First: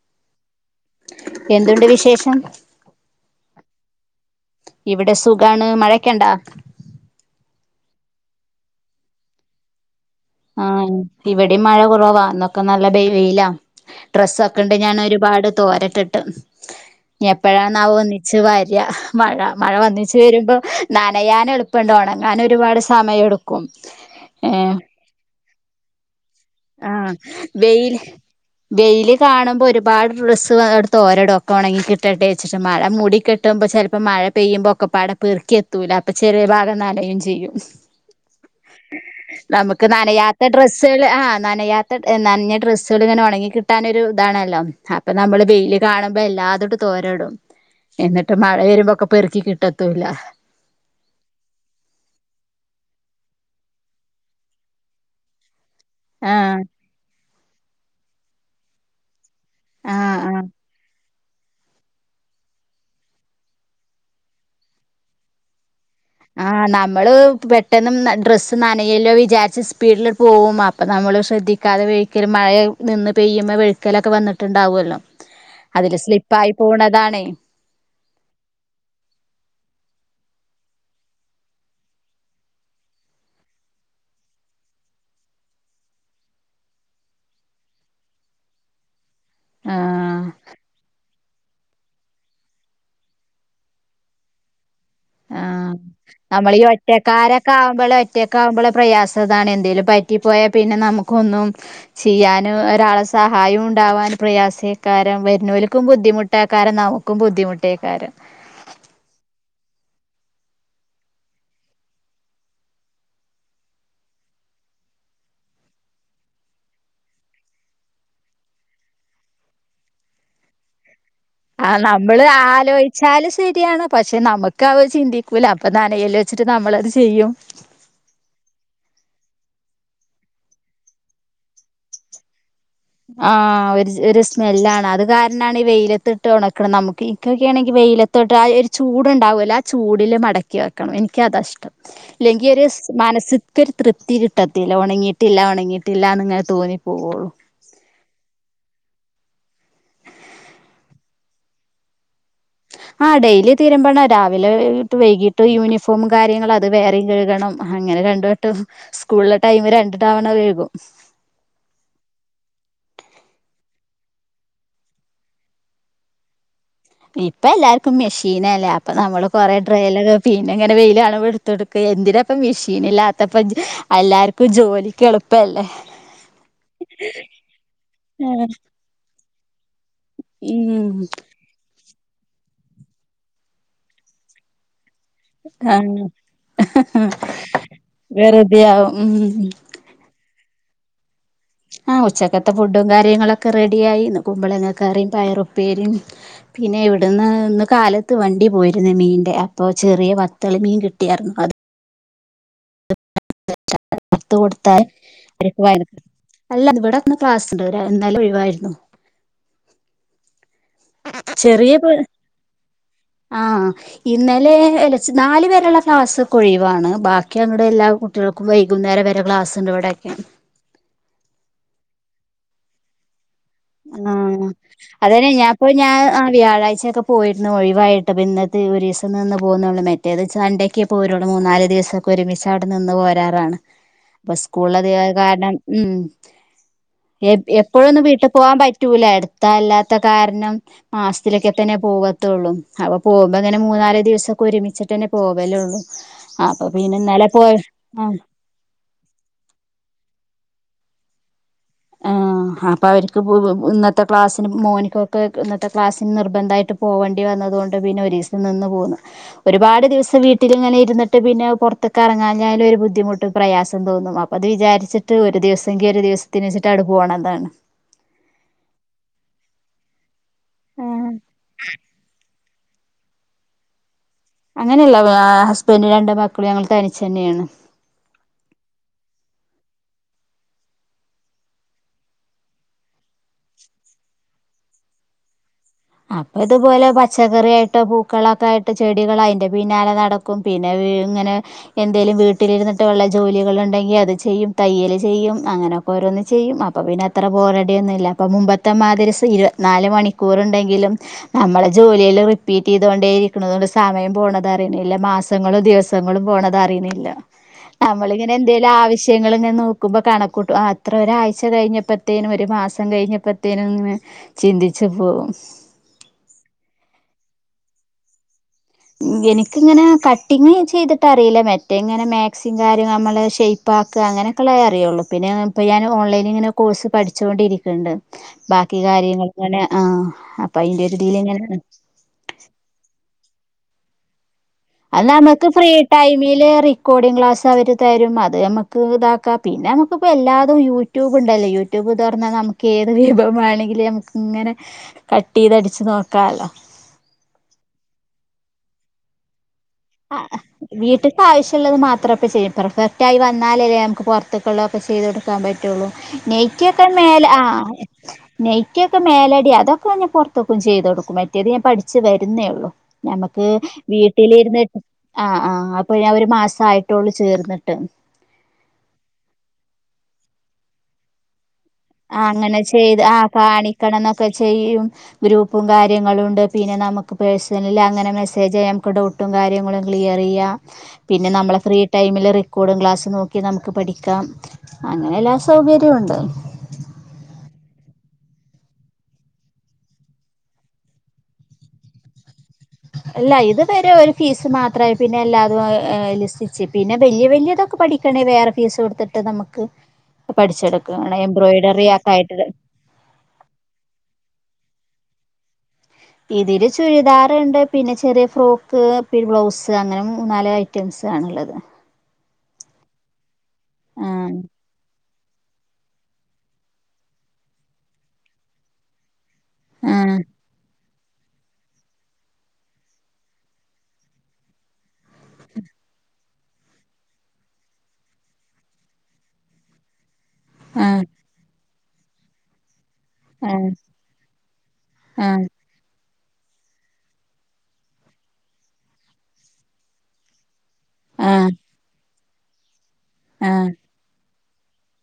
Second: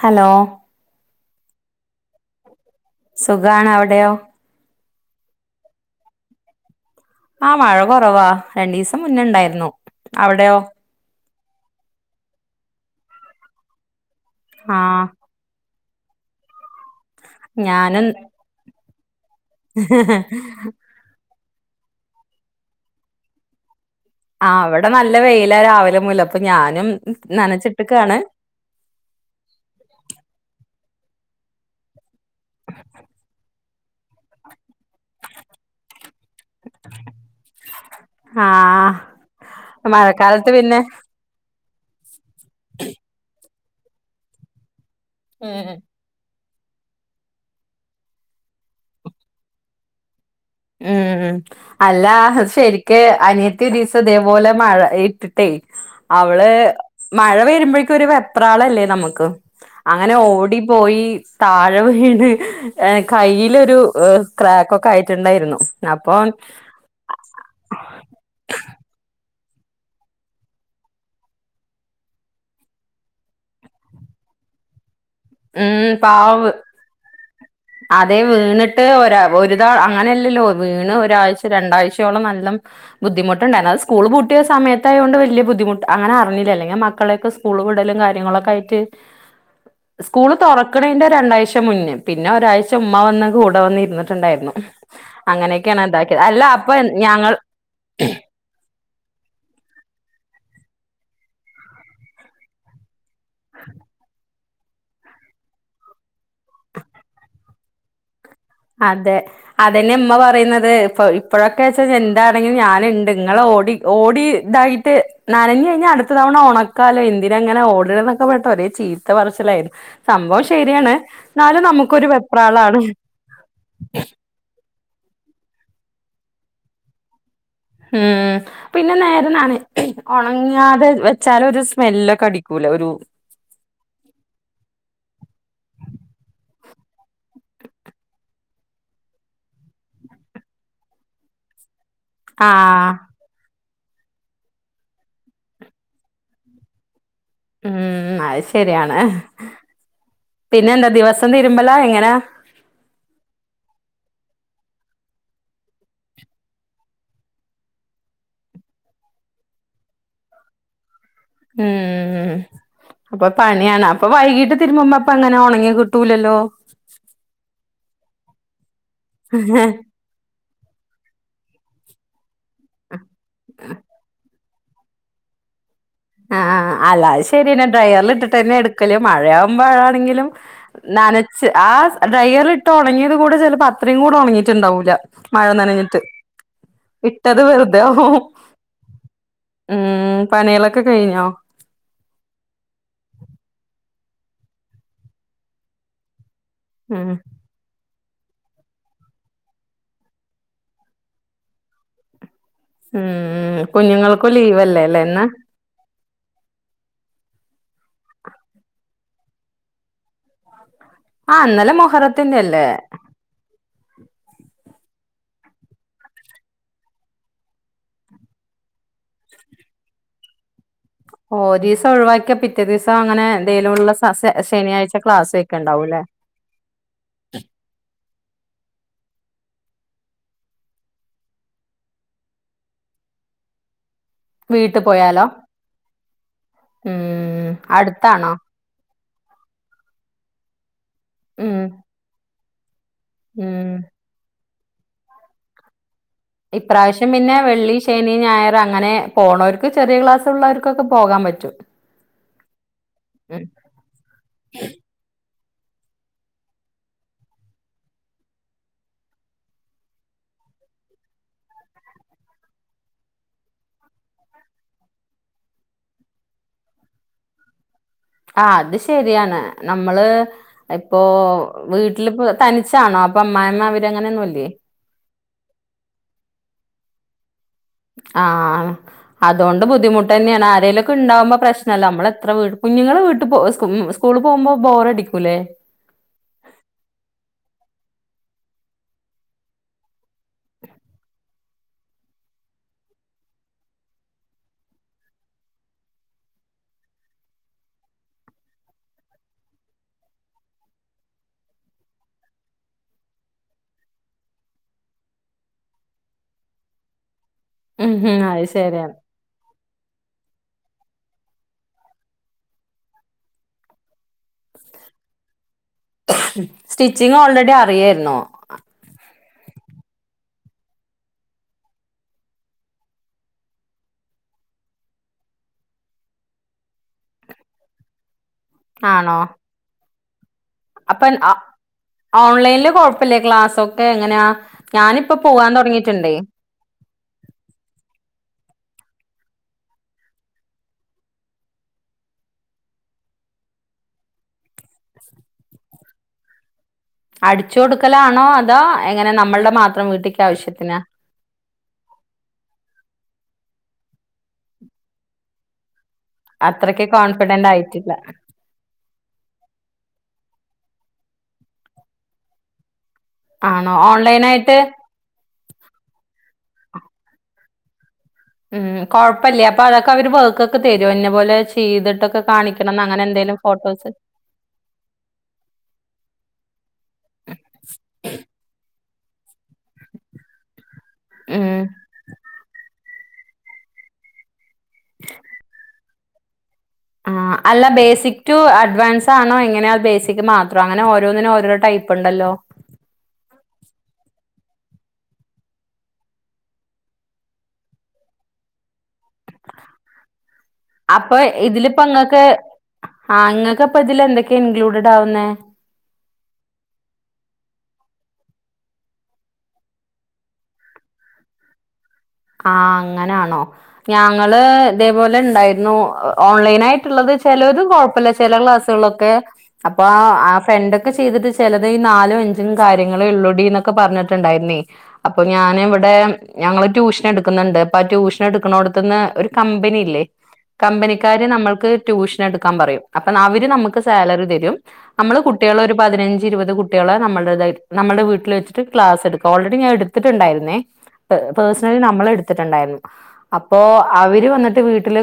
Hello എന്തുണ്ട് വിശേഷം സുഖണ അവിടെയോ ഇവിടെ സുഖാണ്. മഴേക്കെ ഒണ്ടാ? ആ മഴ കൊറവാ. രണ്ടു ദീസം മുന്നേ ഒണ്ടായിരുന്നു. ആഹ് ഇവിടേം മഴ കൊറവാ. ഇന്നൊക്കെ നല്ല ബെ വെയിലാ. ഡ്രസ്സൊക്കെ ഒണ്ട് ആ ഞാൻ ഒരുപാട് തോരട്ടിട്ട്. എനെപ്പോഴാണാവോ ഞാനും ഒന്നിച്ച് വരിയ. മഴ മഴ വന്നച്ച് വരുമ്പോ നനയാനെളുപ്പണ്ട്. ഒണങ്ങാൻ ഒരുപാട് സമയെടുക്കും. ആഹ് ഇവിടെ നല്ല വെയിലാ രാവിലെ മുതല് അപ്പൊ ഞാനും ആഹ് വെയില് നനച്ചിട്ടെക്കാണ്. വെയില് കാണുമ്പോ ഒരുപാട് ഡ്രസ്സ് എ തോരടൊക്കെ ഒണങ്ങികിട്ടട്ടെ വച്ചിട്ട് മഴ മുടി കെട്ടുമ്പം ചെലപ്പം മഴ പെയുമ്പോക്കെ പട പെറുക്കിയെത്തൂല്ല- അപ്പം ചെറിയ ഭാഗം നാനയും ചെയ്യും ആ നമുക്ക്- നനയാത്ത മഴക്കാലത്ത് പിന്നെ ഡ്രസ്സുകൾ ആഹ് ന നനയാത്ത നനഞ്ഞ ഡ്രസ്സുകൾ ഇങ്ങനെ ഒണങ്ങി കിട്ടാനൊരു ഇതാണല്ലോ- ഇപ്പൊ നമ്മള് ഉം വെയില് കാണുമ്പോ എല്ലാ ട് ത്തിട്ട് തോരടും എന്നിട്ട് മഴ വരുമ്പോക്കെ പെറുക്കി കിട്ടത്തൂല്ല- ഉം ഉം അല്ല ശരിക്ക് അനിയത്തി ഒര് ദിസം ഇതേപോലെ മഴ ഇട്ടിട്ടേ- അവള് ആഹ് മഴ വെരുമ്പഴേക്ക് ഒരു വെപ്രാളല്ലേ നമുക്ക്- അങ്ങനെ ആഹ് ആഹ് ഓടി പോയി- താഴെ വീണ് കയ്യിലൊരു ക്രാക്കൊക്കെ ആയിട്ടുണ്ടായിരുന്നു- അപ്പൊ ആഹ് നമ്മള് പെട്ടെന്ന് ഡ്രസ്സ് നനയ്യല്ലോ വിചാരിച്ച്- ച്ച് സ്പീഡിൽ പോകും അപ്പം നമ്മൾ ശ്രദ്ധിക്കാതെ വഴിക്കലും മഴ നിന്ന് പെയ്യുമ്പോൾ വെഴുക്കലൊക്കെ വന്നിട്ടുണ്ട്- ഉണ്ടാവ്വല്ലോ? മ് പാവ്- അതെ വീണിട്ട് ഒരാ ഒരുതാ അങ്ങനെയല്ലല്ലോ- വീണ് ഒരാഴ്ച രണ്ടാ്ചയോളം നല്ലം ബുദ്ധിമുട്ടുണ്ടായി എന്നൽ സ്കൂൾ പൂട്ടിയ സമയത്തായൊണ്ട് വലിയ ബുദ്ധി ബുദ്ധിമുട്ട് അങ്ങനെ അറിഞ്ഞില്ല അല്ലെങ്കിൽ മക്കളെയൊക്കെ സ്കൂള് വിടലും കാര്യങ്ങളൊക്കെ ആയിട്ട്- ആഹ് സ്കൂള് തറക്കണതിന്റെ രണ്ടാഴ്ച മുന്നേ പിന്നെ ഒരാഴ്ച ഉമ്മ വന്ന് കൂടെ വന്ന് ഇരുന്നിട്ടുണ്ടായിരുന്നു- അങ്ങനെയൊക്കെയണ- നമ്മൾ ഈ ഒറ്റക്കാരൊക്കെ ആവുമ്പോഴെ ഒറ്റൊക്കെ ആകുമ്പോളെ പ്രയാസതാണ് എന്തേങ്കലും പറ്റിപ്പോയ- പിന്നെ നമുക്കൊന്നും ചെയ്യൻ ഒരാളെ സഹായം ഉണ്ടാവാൻ പ്രയാസ ക്കാരം വരുന്നൂലക്കും ബുദ്ധിമുട്ടാക്കാരൻ നമുക്കും ബുദ്ധിമുട്ടേക്കാരും- അതെ അതന്നെ ഇമ്മ പറയുന്നത് ഇപ്പ ഇപ്പോഴൊക്കെ വച്ച എന്താണെങ്കിലും ഞാനുണ്ട് ഇങ്ങളൊ- ഓ ഓടി ഇതായിട്ട് നനഞ്ഞ് കഴിഞ്ഞാ അടുത്ത തവണ ഒണക്കാലോ എന്തിന എങ്ങനെ ഓടിണതൊക്കെ - ഒരേ ചീത്ത പർച്ചിലായിരുന്നു സംഭവം ശരിയാണ് എന്നാലും ആഹ് നമുക്കൊരു നമ്മള് വെപ്രാളാണ്- ആലോയി ച്ചാല് ശരിയാണ് പക്ഷെ നമുക്ക് അവ ചിന്തിക്കൂല. അപ്പൊ നനയല്ലൊ ച്ചിട്ട് നമ്മളത് ചെയ്യും. ഉം പിന്നെ നേരനാണ് ഉണങ്ങാതെ വെച്ചാലോരു സ്മെല്ലൊക്കെ അടി ആഹ് ഒരു സ് ഒരു സ്മെല്ലാണ് അത് കാര്ണാണ് ഈ വെയിലത്തിട്ട് ഉണ ക്ക്ണ്. നമുക്ക് ഇക്കൊക്കെണെങ്കി വെയിലത്തോട്ട് ആഹ് ഒരു ചൂടുണ്ടാവോല്ലൊ ആ ചൂടില് മടക്കി വെക്കണം. എനിക്കത ഇഷ്ടം. ലെങ്കി ഒരുസ് ആഹ് മാനസി ക്ക് ഒരു തൃപ്തി കിട്ടത്തില്ല ഉണങ്ങിയിട്ടില്ല ഉണങ്ങിയിട്ടില്ലന്ന്ങ്ങെ തോന്നിപ്പോവോള്ളൂ. ഉം അഹ് ശരിയാണ്. പിന്നെ എന്താ ദിവസം തതിരുമ്പലാ എങ്ങനാ? ആഹ് ഡെയിലി തീരുമ്പണ രാവിലെ [unintelligible] വൈകിട്ട് യൂണിഫോം കാര്യങ്ങളൾ അത് വേറെം കഴുകണം. അങ്ങ രണ്ടു വട്ടം സ്കൂളിലെ ടൈമ് രണ്ട് തവണ കഴുകും. ഉം ഉം പ്പൊ പണിയാണ് അപ്പൊ വൈകീട്ട് തിരുമ്പ്പ അപ്പൊ അങ്ങനെ ഒണങ്ങി കിട്ടൂലല്ലോ? ഇപ്പ എല്ലാർക്കും മെഷീനല്ലേ അപ്പ നമ്മള് കൊറെേ ഡ്രൈൽ പിന്നെ ഇങ്ങനെ വെയില് ആണുമ്പ എട്ത്തൊണ്ട്ക്കേ എന്തിനാപ്പം മെഷീൻ ഇല്ലാത്തപ്പം എല്ലാർ പ്പ ജോലിക്ക് എളുപ്പല്ലേ? അഹ് അഹ് അഹ് അല്ലാത് ശരിന്നെട്ടൊ ഡ്രയറിൽ ഇട്ടിട്ട് ആഹ് തന്നെ എടുക്കല് മഴയാവുമ്പാ ന്തെങ്കിലും ഉം നനച്ച് ആഹ് സ് ഡ്രയറി ഇട്ട് ഉണങ്ങിയത് കൂടെ ചിലപ്പോ അത്രയും കൂടെ ഉണങ്ങിട്ടുണ്ടാവൂില്ല മഴ നനഞ്ഞിട്ട് ആഹ് വിട്ടത് വെറുതെോ വെറുതെയാവും ഉം ഉം പനികളൊക്കെ കഴിഞ്ഞോ ആഹ ഉച്ചക്കത്തെ ഫുഡും കാര്യങ്ങളൊക്കെ റെഡിയായി കുമ്പളെങ്ങ കയറിയും പയറുപ്പര പിന്നെ ഉം ഇവിടുന്ന് ഇന്ന് കാലത്ത് അത്ത് വണ്ടി പോയിരുന്നു മീന്റെ അപ്പോൊ ചെറിയ വത്തളി മീൻ കിട്ടിയായിരുന്നു അത് ഉം ഭത്ത കുഞ്ഞുങ്ങൾക്കും ഓടത്ത ലീവല്ലേ അല്ലേ ഇന്ന് അല്ല ഇവിടെന്ന് ക്ലാസ്ുണ്ട്രാ എന്നാലും ഒഴിിവായിരുന്നു ആഹ് ഇന്നലെ ചെറിയ പ മൊഹറത്തിന്റെ അല്ലേ ആഹ ഇന്നലെല നാല് പേരുള്ള ക്ലാസ്സ് കു ഒഴിവാണ് ബാക്കി അങ്ങുടെ എല്ലാ കുട്ടികൾക്കും വൈകുന്നേരം വരെ ക്ലാസ്ുണ്ട് ഇവിടൊക്കെ ഓ ദിവസം ഒഴിവാക്കിയാ പിറ്റേ ദിവസം അങ്ങനെ എന്തേലും ഉള്ള സ സെ ആഹ ശനിയാഴ്ച അതന്നെ ക്ലാസ് ഒക്കെ ഞാൻപ്പ ഞാൻ ഉണ്ടാവൂല്ലേ ആ വ്യാഴാഴ്ചൊക്കെ പോയിരുന്നു ഒഴിവായിട്ട്പ്പ ഇന്നത്തെ് ഒരുീ പോകുന്നുള്ള മറ്റേ അത് ചണ്ടക്കേ പോരുള്ളൂ മൂന്നാല് ദിവസമൊക്കെ ഒരുമിച്ച് അവിടെ നിന്ന് പോരാറാണ് ഇ വീട്ട് സ്കൂളിലിക പോയാലോ കാരണം ഉ ഉം എപ്പോഴൊന്ന് വീട്ടിൽ അടുത്താണോ പോകാൻ പറ്റൂല എടുത്ത അല്ലാത്ത കാരണം മാസത്തിലൊക്കെ ഉം തന്നെ പോകത്തുള്ളു അവ പോകുമ്പോ അങ്ങെ ഉം മൂന്നാല ദിവസൊക്കെ ഒരുമിച്ചിട്ട്ന്നെ പോവല്ലേ ഉള്ളൂ ഇപ്രാവശ്യം പിന്നെ വെള്ളി ആ ശനി ഞായർ അങ്ങനെ പോണവർക്ക് ചെറിയ ക്ലാസ് ള്ളവർക്കൊക്കെ പോകാൻ പറ്റും ആ അപ്പൊ അവർക്ക് ഉം ഇന്നത്തെ ക്ലാസ്സിന് മോനിക്കൊക്കെ ഇന്നത്തെ ക്ലാസ്സിന് നിർബന്ധമായിട്ട് പോകേണ്ടി വന്നത കൊൊണ്ട് പിന്നെ ഒരു ദിവസം നിന്ന് പോകുന്നു ഒരുപാട് ദിവസം വീട്ടിലിങ്ങനെ ഇരുന്നട്ട് പിന്നെ പുറത്തൊക്കെ ഇറങ്ങാഞ്ഞാലും ഒരു ബുദ്ധിമുട്ടും പ്രയാസം തോന്നും അപ്പോൾ അത് വിചാരിച്ചിട്ട് ഒരു ഒരു ദിവസംങ്കി ഒരു ദിവസത്തിന് വെച്ചിട്ട് അവി പോകണംതാണ് ആ അത് ശരിയാണ് നമ്മള് ഇപ്പോൊ ഉം വീട്ടിലി തനി ാണോ അപ്പ അങ്ങനെയല്ല ഹസ്ബന്ഡ രണ്ട് മക്കളും ഞങ്ങൾ തനിച്ചു തന്നെയാണ് ആഹ അതുകൊണ്ട് ബുദ്ധിമുട്ട് തന്നെയാണ് ആരേലുംൊക്കെ ഉണ്ടാവുമ്പോ പ്രശ്നമല്ല നമ്മളെ വീ നിങ്ങള്ൾ വീട്ടിൽ പോ സ്കൂളിൽ പോകുമ്പോ ബോറ അടിക്കൂല്ലേ അപ്പ ഇതുപോലെ പച്ചക്കറിയായിട്ടോ പൂക്കളൊക്കെ ആയിട്ട് ചെടികളോ അതിന്റെ പിന്നാലെ നടക്കും ും പിന്നെ ഇങ്ങനെ എന്തേലും വീട്ടിലിരുന്നിട്ട് വള്ള ജോലികൾ ഉണ്ടെങ്കിൽ അത് ചെയ്യും തയ്യല് ചെയ്യും അങ്ങനെയൊക്കെ ഓരോന്ന് ചെയ്യും അപ്പ പിന്നെ അത്ര പോറടിയൊന്നുംല്ല അപ്പ മുമ്പത്തെ മാതിരി ഇരുപത്തിനാല് മണിക്കൂർണ്ടെങ്ക ജല റിപ്പീറ്റ് ചെയ്തരിക്ക സമയ പോ ദിവസങ്ങളും പോണ അറിയുന്നില്ല ഉം ഉം നമ്മളിങ്ങനെ അത് എന്തെലും ശരിയാണ് ആവശ്യങ്ങെ ന ന്പോ കണക്കൂട്ടും അത്ര ഒരാഴ്ച കഴിഞ്ഞപ്പോഴത്തേനും ഒരു മാസം കഴിഞ്ഞപ്പോഴത്തേനും ചിന്തിച്ചു അപ്പോൾ സ്റ്റിച്ചിങ് ഓൾറെഡി അറിയായിുന്നോ ആ എനിക്കിങ്ങനെ കട്ടിങ്ങ് ചെയ്തിട്ട്റിയില്ല മറ്റേ ഇങ്ങനെ മാക്സിങ് കാര്യം നമ്മള് ഷെയ്പപ്പാക്കുക അങ്ങന അങ്ങനത്തുള്ളതേ അറിയുള്ളൂ പിന്നെപ്പൊ ഞാൻ ഓൺലൈനിങ്ങനെ കോഴ്സ് പഠിച്ചോണ്ടിരിക്ക്ണ്ട് ബാക്കി ആണോ കാര്യങ്ങൾ അങ്ങനെ ആ അതിന്റെ ഒരു അപ്പൊ ഇതിൽ ഇങ്ങനെ ഓൺലൈനില് കുഴപ്പില്ലേ ക്ലാസ്സൊക്കെങ്ങനെയാ അത് നമുക്ക് ഫ്രീ ടൈമില് റെക്കോർഡിങ് ക്ലാസ്സവര് തരും അത് നമ്മക്ക് ക്ക് ഇതാക്കാ പിന്നെ നമുക്കിപ്പെല്ലാതും യൂട്യൂബുണ്ടല്ലേ യൂട്യൂബ് തൊറന്നാ നമുക്കേത് വിഭവമാണെങ്കിലും നമ്ക്ക്ങ്ങനെ കട്ടെയ്തടിച്ച് നോക്കാലോ അടിച്ചു കൊടുക്കലാണോ അതോ എങ്ങനെ നമ്മളുടെ മാത്രൊ ആ വീട്ടിത്താവശ്യുള്ളത് മാത്രെപ്പ ചെയ്യ പ്രഫർ റായി വന്നാലല്ലേ നമുക്ക് പുറത്തുക്കുള്ളതൊക്കെ ചെയ്ത് കൊടുക്കാൻ പറ്റുള്ളൂ അത്രയ്ക്ക് നെയ്റ്റിയൊക്കെ മേലെ ആ കോൺഫിഡന്റ് ആയിട്ടില്ല നെയ്റ്റിയൊക്കെ മേലടിയാ അതൊക്കെ ഞാൻ പൊറത്തൊക്കും ചെയ്തോടുക്കും ക്കും മറ്റേത് ഞാൻ പഠിച്ചു വരുന്നേയുള്ളൂ ഞമ്മക്ക് ആണോ ഓൺലൈൻ ആയിട്ട് വീട്ടിലിരുന്ന് ആഹ് ആഹ് അപ്പൊ ഞാൻ ഒരു മാസായിട്ടോള്ളൂ ചേർന്നിട്ട് ഉം കൊഴപ്പല്ലേ അപ്പൊ അതൊക്കവര് വർക്കൊക്കെ തരോ ഇന്നപോലെ ആ അങ്ങനെ ചെയ്ത് ആ ഫോട്ടോസ് കാണിക്കണംന്നൊക്കെ ചെയ്യും ഗ്രൂപ്പും കാര്യങ്ങളുണ്ട് പിന്നെ നമുക്ക് പേഴ്ണലിൽ അങ്ങനെ മെസേജെയ്യാം ഡൗട്ടും കാര്യങ്ങളും ക്ലിയർ ചെയ്യാം പിന്നെ ഉം നമ്മള് ഫ്രീ ടൈമില് റെക്കോഡും ക്ലാസ്സും നോക്കി നമുക്ക് പഠിക്കാം അങ്ങനെ എല്ലാ സൗകര്യവുണ്ട് ആഹ് അല്ല ബേസിക് ടു അഡ്വാൻസാണോ എങ്ങനെയാ ബേസിക് മാത്രൊ അങ്ങനെ ഓരോന്നിനും ഓരോ ടൈപ്പ്ണ്ടല്ലോ അല്ല ഇത് വരെ ഒരു ഫീസ് മാത്രമായി പിന്നെ എല്ലാതും ലിസ്സിച്ച് പിന്നെ വല്യ വല്യതൊ ക്കെ പഠിക്കണേ വറെ ഫീസ് കൊടുത്തിട്ട ട്ട് നമുക്ക് പഠിച്ചെടുക്കാണ് എംബ്രോയ്ഡറിയൊക്കായിട്ട് ആഹ് ഇങ്ങൾക്ക് ഇപ്പ ഇതിലെന്തൊക്കെയാ ഇൻക്ലൂഡഡാവുന്നേ ഇതില് ചുരിദാറ്ണ്ട് പിന്നെ ചെറിയ ഫ്രോക്ക് ബ്ലൗസ് അങ്ങനെ മൂന്നാല് ഐറ്റം സാണുള്ളത് ആ അങ്ങനാണോ ഞങ്ങള് ആഹ് ഇതേ പോലെണ്ടായിരുന്നു ഓൺലൈനായിട്ടുള്ളത് ചിലത് കുഴപ്പില്ല ചില ക്ലാസ്സുകളൊക്കെ അപ്പൊ ആഹ് ആ ഫ്രണ്ട് ചെയ്തിട്ട് ചിലത് ഈ നാലും അഞ്ചും കാര്യങ്ങളെ ഉള്ളുടീന്നൊക്കെ പറഞ്ഞിട്ടുണ്ടായിരുന്നേ അപ്പൊ ഞാനിവിടെ ടൈം ഞങ്ങള് ട്യൂഷൻ എടുന്നുണ്ട് അ ട്യൂഷൻ എടുക്ക്ണോടത്തുന്ന് ഒരു കമ്പനിയില്ലേ കമ്പനിക്കാര് നമ്മൾക്ക് ട്യൂഷനെടുക്കാൻ പറയും അപ്പ അവര് ആഹ് നമ്മക്ക് സാലറിതരും നമ്മള് ആഹ് കുട്ടികളൊരു പതിനഞ്ച് ഇരുപത് കുട്ടികള നമ്മുടെതായിട്ട് നമ്മുടെ വീട്ടിൽ വെച്ചിട്ട് ക്ലാസ്ടുക്ക ഓൾറെഡി ഞാനെടുത്തിട്ടുണ്ടായിരുന്നേ ആഹ് പേഴ്സണലി നമ്മളെടുത്തിട്ടുണ്ടായിരുന്നു അപ്പോ ആഹ് അവര് വന്നിട്ട് വീട്ടില്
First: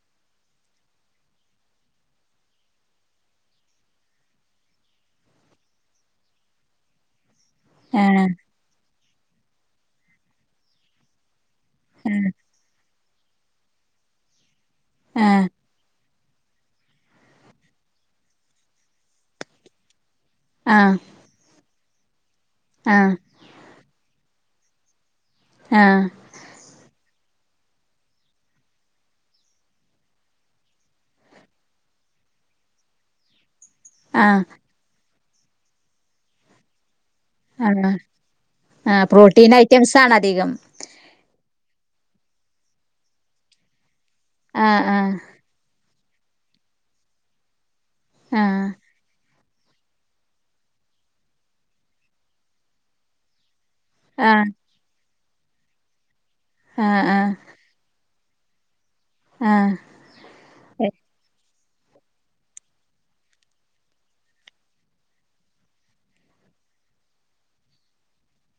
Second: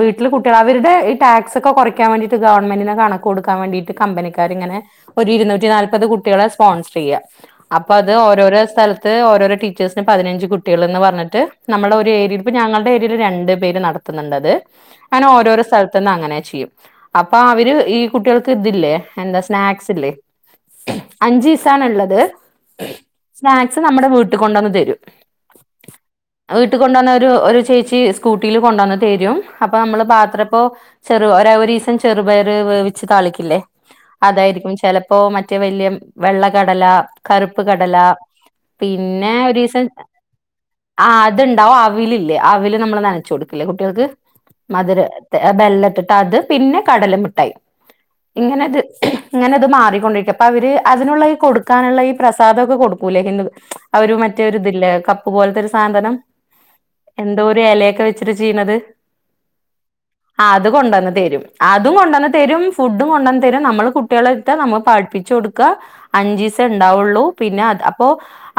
വീട്ടില് കുട്ടികള് അവരുടെ ടാക്സൊക്കെ കുറക്കാൻ വേണ്ടിട്ട് ഗവൺമെന്റിന് കണക്ക് കൊടുക്കാൻ വേണ്ടിട്ട് ഇന്നിട്ട് കമ്പനിക്കാരിങ്ങനെ ഒരു ഇരുന്നൂറ്റിനാൽപ്പത് കുട്ടികളെ സ്പോൺസർ ചെയ്യ അപ്പൊ അത് ആഹ് ഓരോരോ സ്ഥലത്ത് ഓരോരോ ടീച്ചേഴ്സിന് പതിനഞ്ച് കുട്ടികള്ന്ന് പറഞ്ഞിട്ട് നമ്മൾടെ ഒരു ഏരിയയിൽ ഇപ്പോ ഞങ്ങളുടെ ഏരിയയിൽ രണ്ടുപേര് നടത്തുന്നുണ്ടത് ആഹ് അങ്ങനെ ആഹ് ഓരോരോ സ്ഥല ത്ത്ന്നങ്ങനെ ചെയ്യും അപ്പൊ അവര് ഈ കുട്ടികൾക്ക് ഇതില്ലേ എന്താ സ്നാക്സില്ലേ ആഹ് ത്താണുള്ളത് ആഹ് സ്നാക്സ് നമ്മുടെ വീട്ട് കൊണ്ടന്ന് തരും ആഹ് വീട്ട് കൊണ്ടന്ന് ഒരു ചേച്ചി സ്കൂട്ടില് കൊണ്ടന്ന് തരും അപ്പ നമ്മള് പാത്രം പ്പൊ ഒരു വേവിച്ച് താളിക്കില്ലേ ആഹ് അതായിരിക്കും ചെലപ്പോ മറ്റേ വലിയ വെള്ള കടല കറുപ്പ് കടല ആഹ് ആഹ് പിന്നെ പ്രോട്ടീൻ ഒരു ദിവസം ഐറ്റംസ് ആണ് അധികം ആ അത്ണ്ടാവും അവിലില്ലേ അവില് നമ്മള് നനച്ചുകൊടുക്കില്ലേ കുട്ടികൾക്ക് ആഹ് മധുര ആഹ് ബെല്ലട്ടിട്ടത് പിന്നെ കടല മുട്ടായി ആഹ് ഇങ്ങനെത് ഇങ്ങനെത് മാറിക്കൊണ്ടിരിക്കും അപ്പവിര് അതിനുള്ള ഈ കൊടുക്കാനുള്ള ഈ പ്രസാദോക്കെ കൊടുക്കൂലേ ഹിന്ദു അവര് ആഹ് മറ്റേഒരിതില്ലേ കപ്പ് പോല്ത്തൊരു സാധനം ആഹ് ആഹ് എന്തോ ഒരു എലേക്ക വെച്ച് [unintelligible] ചെയ്യുന്നത് ആഹ് ആ അത് കൊണ്ടോന്ന് തരും. അതും കൊണ്ടന്ന് തെരും ഫുഡും കൊണ്ടന്ന് തെരും നമ്മള് കുട്ട്യാളെ ഇരിത്താ നമ്മള് പാഠിപ്പിച്ചു കൊടുക്ക അഞ്ചീസ് [unintelligible] ഉണ്ടാ വൊള്ളൂ പിന്നെ അത് അപ്പോ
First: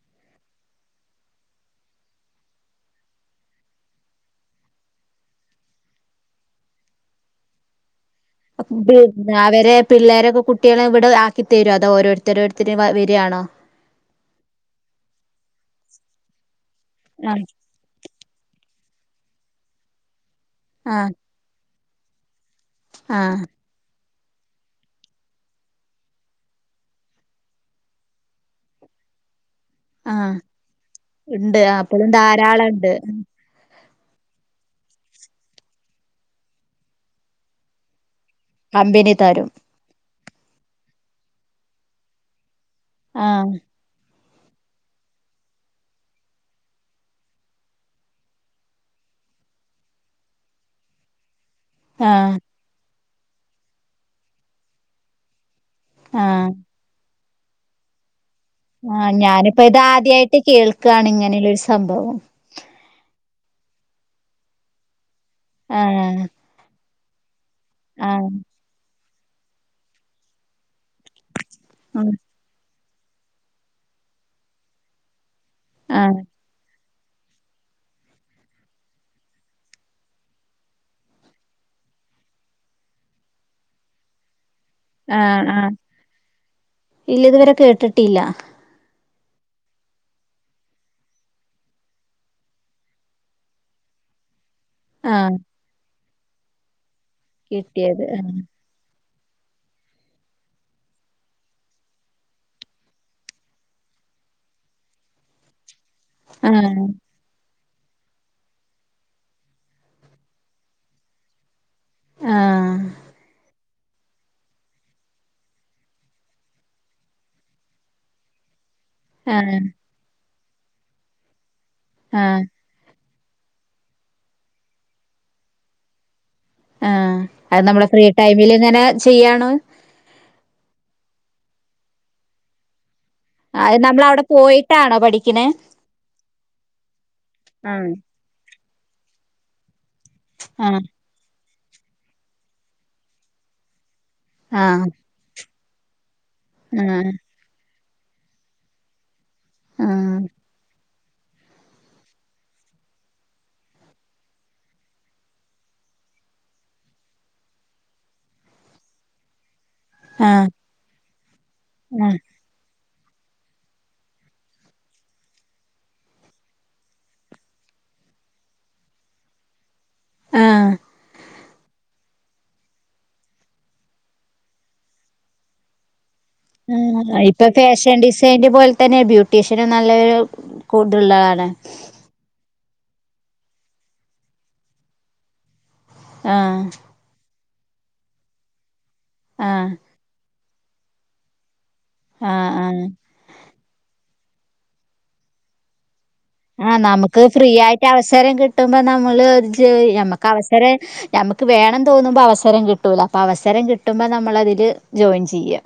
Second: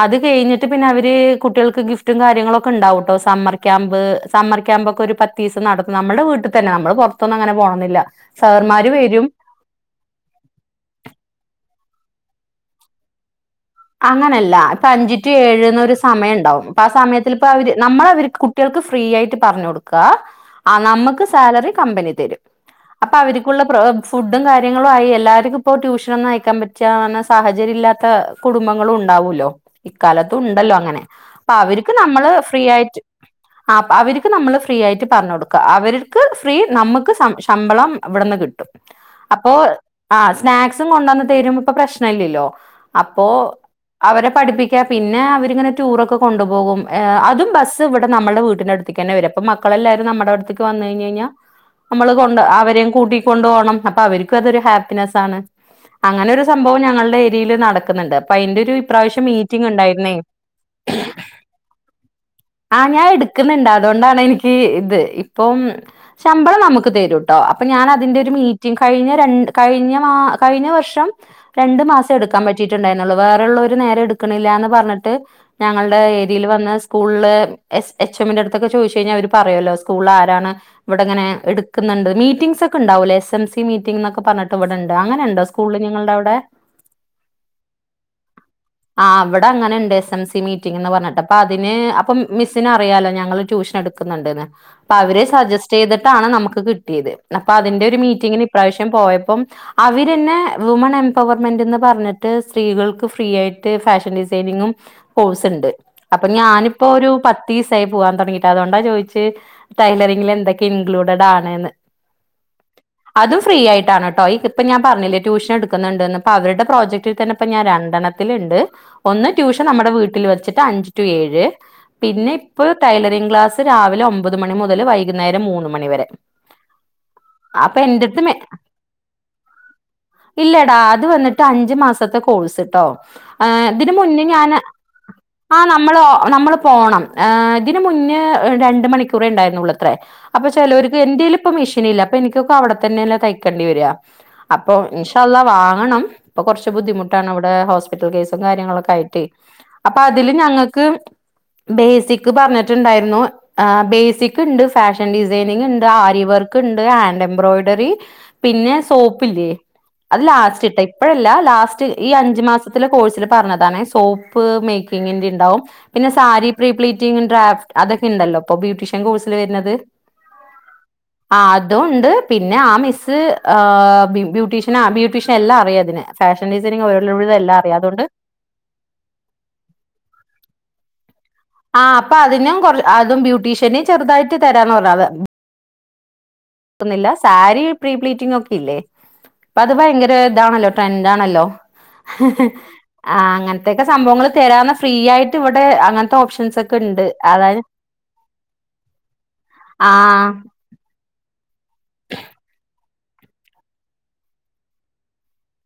അത് കെഴിഞ്ഞിട്ട് പിന്ന അവര് കുട്ടേൾക്ക് ഗിഫ്റ്റും കാര്യങ്ങളൊക്കെ ഉണ്ടാവുട്ടോ സമ്മർ ക്യാമ്പ് സമ്മർ ക്യാമ്പൊക്കെ ഒരു പത്തീസം നടന്ന് നമ്മൾടവീട് ഇവിട്തന്നെ നമ്മള് പൊറത്തൊന്നും അങ്ങനെ പോണൊന്നുല്ല. [unintelligible] അവരെ പിള്ളേരൊക്കെ കുട്ടികളെ ഇവിടെ ആക്കിതെരും അത് ആ ഓരോരുത്തര് ഓരോരുത്തര് വരുവാണോ. അങ്ങനല്ല ഇപ്പ അഞ്ച് ടു ഏഴ്ന്നൊരു സമയം ഇണ്ടാവും അപ്പ ആ സമയത്തിലിപ്പ ആഹ് അവര് നമ്മളവര് കുട്ടികൾക്ക് ഫ്രീ ആയിട്ട് പറഞ്ഞു കൊടുക്ക ആ ആഹ് നമ്മക്ക് സാലറി കമ്പനി തരും അപ്പ ആഹ് അവരിക്കുള്ള പ്രാ ഫുഡും കാര്യങ്ങളും ആയി എല്ലാർക്കിപ്പോ ട്യൂഷനൊന്നും അയക്കാൻ പറ്റിയ അങ്ങനെ സാഹചര്യം ഇല്ലാത്ത കുടുംബങ്ങളും ഉണ്ടാവൂല്ലോ. ആഹ് ഇക്കാലത്തുണ്ടല്ലോ അങ്ങനെ അപ്പ ഉണ്ട് അവരിക്ക് അപ്പളും നമ്മള് ഫ്രീ ധാരാളം ഉണ്ട് ആയിട്ട് ആ അവരിക്ക് നമ്മള് ഫ്രീ ആയിട്ട് പറഞ്ഞ് കൊടുക്ക അവരിക്ക് ഫ്രീ നമ്മക്ക് സം ശമ്പളം. അവിടന്ന് കിട്ടും കമ്പനി തരും അപ്പോ ആ സ്നാക്സും കൊണ്ടെന്ന് തെരും അപ്പം പ്രശ്നില്ലല്ലോ അപ്പോ ആഹ് അവരെ പഠിപ്പിക്ക പിന്നെ അവരിങ്ങനെ ടൂറൊക്കെ കൊണ്ടുപോകും ഏ അതും ബസ് ഇവിടെ നമ്മുടെ വീട്ടിൻ്റടുത്തേക്കന്നേ വര്യ ഇപ്പ മക്കളെല്ലാരും നമ്മട വിട്ത്ത്ക്ക് വന്ന് കഴിഞ്ഞ് കഴിഞ്ഞാ- നമ്മള് ആഹ് കൊണ്ട് അവരെയും കൂട്ടികൊണ്ടു പോണം അപ്പൊ അവരിക്കും അതൊരു ഹാപ്പിനെസ്സാണ്. അങ്ങനെ ഒരു ആഹ് സംഭവം ഞങ്ങളുടെ ഏരിയേല് നടക്കുന്നൊണ്ട്. ഇപ്പ അയിന്റൊരു ആഹ് ഇപ്രാവശ്യം ഞാനിപ്പ ഇത് മീറ്റിംഗ്ണ്ടായിരുന്നേ ആദ്യായിട്ട് കേൾക്കാണ് ഇങ്ങനെയുള്ളൊരു സംഭവം ആഹ് ഞാൻ എടുക്കുന്നെണ്ട് അതുകൊണ്ടാണെനിക്ക് ഇത് ഇപ്പം ആഹ് ശമ്പളം നമുക്ക് തരൂം. ട്ടോ അപ്പ ഞാനതിന്റെ ആഹ് ഒരു മീറ്റിം കഴിഞ്ഞ രണ്ട് കഴിഞ്ഞ മാ കഴിഞ്ഞ വർഷ് രണ്ടു മാസം ആഹ് എടുക്കാൻ പറ്റിയിട്ടുണ്ടായിരുന്നൊള്ളു വേറെള്ളോര് നേരെ എടുക്കണില്ലാന്ന് പറഞ്ഞിട്ട് ഞങ്ങൾടെ ആഹ് ഏരിയേൽ വന്നാസ് സ്കൂളില് എസ് എച്ച് എമ്മിന്റെ അടുത്തൊക്കെ ചോയിച്ചു കഴിഞ്ഞാൽ അവര് പറയൂല്ലോ സ്കൂളാരാണ് ഇവിടെങ്ങനെ എടുക്കുന്ന ഇണ്ട് മീറ്റിംഗ്സൊക്ക ഇണ്ടാവൂല്ലേ എസ് എം സി മീറ്റിംഗ് എന്നൊക്കെ പറഞ്ഞിട്ട് ഇവിടെണ്ട് അങ്ങനെയൊണ്ടോ ആഹ് സ്കൂള് നിങ്ങൾടവിടെ. കേട്ട്ട്ടില്ല ആ അവ്ടെ അങ്ങനെ ഇണ്ട് എസ് എം സി മീറ്റിംഗ് എന്ന് പറഞ്ഞിട്ട് അപ്പ അതിന് അപ്പം മിസ്സിന് അറിയാലോ ഞങ്ങള് ട്യൂഷൻ [unintelligible] [unintelligible] അപ്പ അവര് ആഹ് സജസ്റ്റ് ചെയ്തിട്ടാണ് നമുക്ക് കിട്ടിയത് അപ്പൊ അതിന്റെ ഒരു കിട്ടിയത് ആഹ് മീറ്റിങ്ങിന് ഇപ്രാവശ്യം പോയ അപ്പം അവിരെന്നെ വുമൺ എംപവർമെന്റെന്ന് പറഞ്ഞ [unintelligible] സ്ത്രീകൾക്ക് ഫ്രീയായിട്ട് ഫാഷൻ ഡിസൈനിങ്ങും കോഴ്സ്ണ്ട്. അപ്പ ആഹ് ഞാനിപ്പോരു പത്ത് തീസായി പോവാം തൊടങ്ങീട്ട് അതോണ്ടാ ചോയിച്ച് ടൈലറിങ്ങിലെന്തക്കെ ഇൻക്ലൂഡടാണ്ന്ന് [inaudible] അതും ഫ്രീയായിട്ടാണ് ട്ടോ ഈ ഇപ്പ ഞാൻ പറഞ്ഞില്ലേ ട്യൂഷൻ എടുക്കുന്നുണ്ട്ന്ന് അപ്പവരുടെ പ്രോജക്ട് ഇതിൽതന്നെ ഇപ്പോ ഞാൻ രണ്ടെണ്ണത്തില്ണ്ട് ഒന്ന് ആഹ് ട്യൂഷൻ നമ്മടെ വീട്ടിൽ വച്ചിട്ട് അഞ്ച് റ്റൂ ഏഴ്. പിന്നെ ആഹ് ഇപ്പൊ ടൈലറിങ്ങ് ക്ലാസ് രാവിലെ ഒമ്പത് മണി മുതൽ വൈകുന്നേരം മൂന്ന് മണി വരെ. ആഹ് അത് അപ്പൊ നമ്മള് ഫ്രീ എന്റെടുത്ത് മെ ടൈമില് ഇങ്ങനെ ചെയ്യാണോ. ഇല്ല ഡാ അത് വന്നിട്ട് അഞ്ചു മാസത്തെ കോഴ്സെട്ടോ അത് ഇതിന് മുന്നേ നമ്മളവിടെ ഞാന് പോയിട്ടാണോ പഠിക്കണേ ആഹ് നമ്മളോ നമ്മള് പോണം എ ഇതിന് ആഹ് മുന്നേ രൺ ണ്ടു മണിക്കൂറേണ്ടായിരുന്നുള്ളത്രേ അപ്പ ആഹ് ചെലോരിക്ക് എന്തേലും ഇപ്പ മെഷീനില്ല അപ്പ എനിക്കൊക്കാ അവിട തന്നെല്ലേ തയ്ക്കേണ്ടി വരിക അപ്പോ ആഹ് ഇൻഷാ അല്ലാഹ് വാ ണം ഇപ്പൊ കൊറച്ച് ആഹ് ബുദ്ധിമുട്ടാണിവട ഹോസ്പിറ്റൽ കേസും കാര്യങ്ങളൊക്കായിട്ടേ അപ്പൊ ആഹ് അതില് ഞങ്ങക്ക് ബേസിക് പറഞ്ഞിട്ടിണ്ടായിരുന്നു ആ ബേസിക് ഇണ്ട് ഫാഷൻ ഡിസൈനിങ്ങിണ്ട് ആരി ഇവർക്കിണ്ട് ഹാൻഡെബ്രോയിഡറി പിന്നെ സോപ്പില്ലേ അത് ആഹ് ലാസ്റ്റ് ഇട്ടാ ഇപ്പഴല്ല ലാസ്റ്റ് ഈ ആഹ് അഞ്ചു മാസം കോഴ് പറഞ്ഞതണ സോപ്പ് മേക്കിങ്ങിന്റെ ഉണ്ടാവും പിന്നെ സാരി പ്രീപ്ലീറ്റി ഡ അതൊക്കെ ഉണ്ടല്ലോ ഇപ്പൊ ബ്യൂട്ടീഷ്യൻ കോഴ്സിൽ വരുന്നത് ആ ആ അതുംൊണ്ട് പിന്നെ ആ മിസ്സ് ആ ബ്യൂട്ടീഷ്യൻ ആ ബ്യൂട്ടീഷ്യൻ എല്ലാം അറിയാം അതിന് ഫാഷൻ ഡിസൈനിങ് ആ ഒരുവിധം ഇപ്പൊ എല്ലാം അറിയാം. അതുകൊണ്ട് ഫാഷൻ ഡിസൈന് പോലെ തന്നെ ബ്യൂട്ടീഷ്യനും നല്ലൊരു കൂടുതുള്ളതളാണ് ആ അപ്പൊ അതിനും കൊ അതും ബ്യൂട്ടീഷ്യന് ചെറുതായിട്ട് തരാൻ പറരാതെ ആഹ സാരി പ്രീ ഫ്ലീറ്റിങ് ഒക്കെ ഇല്ലേ അപ്പൊ ആഹ് അത് ഭയങ്കര ഇതാണല്ലോ ട്രെൻഡ ആണല്ലോ ആഹ് ആഹ് ആ അങ്ങനത്തെൊക്കെ സംഭവങ്ങൾ തരുന്ന ഫ്രീ ആയിട്ട് ഇവിടെ അങ്ങനത്തെ ഓപ്ഷൻസ് ആ ഒക്കെ ഉണ്ട്. നമുക്ക് ഫ്രീ അതായത് ആയിട്ട് അവസരം കിട്ടുമ്പോ നമ്മള് ആ മ്മക്ക് അവസരം മ്മക്ക് ക്ക് വേണം തോന്നുമ്പോ അവസരം കിട്ടൂല. അപ്പൊ അവസരം കിട്ടുമ്പോ നമ്മള അതില് ജോയിൻ ചെയ്യാ.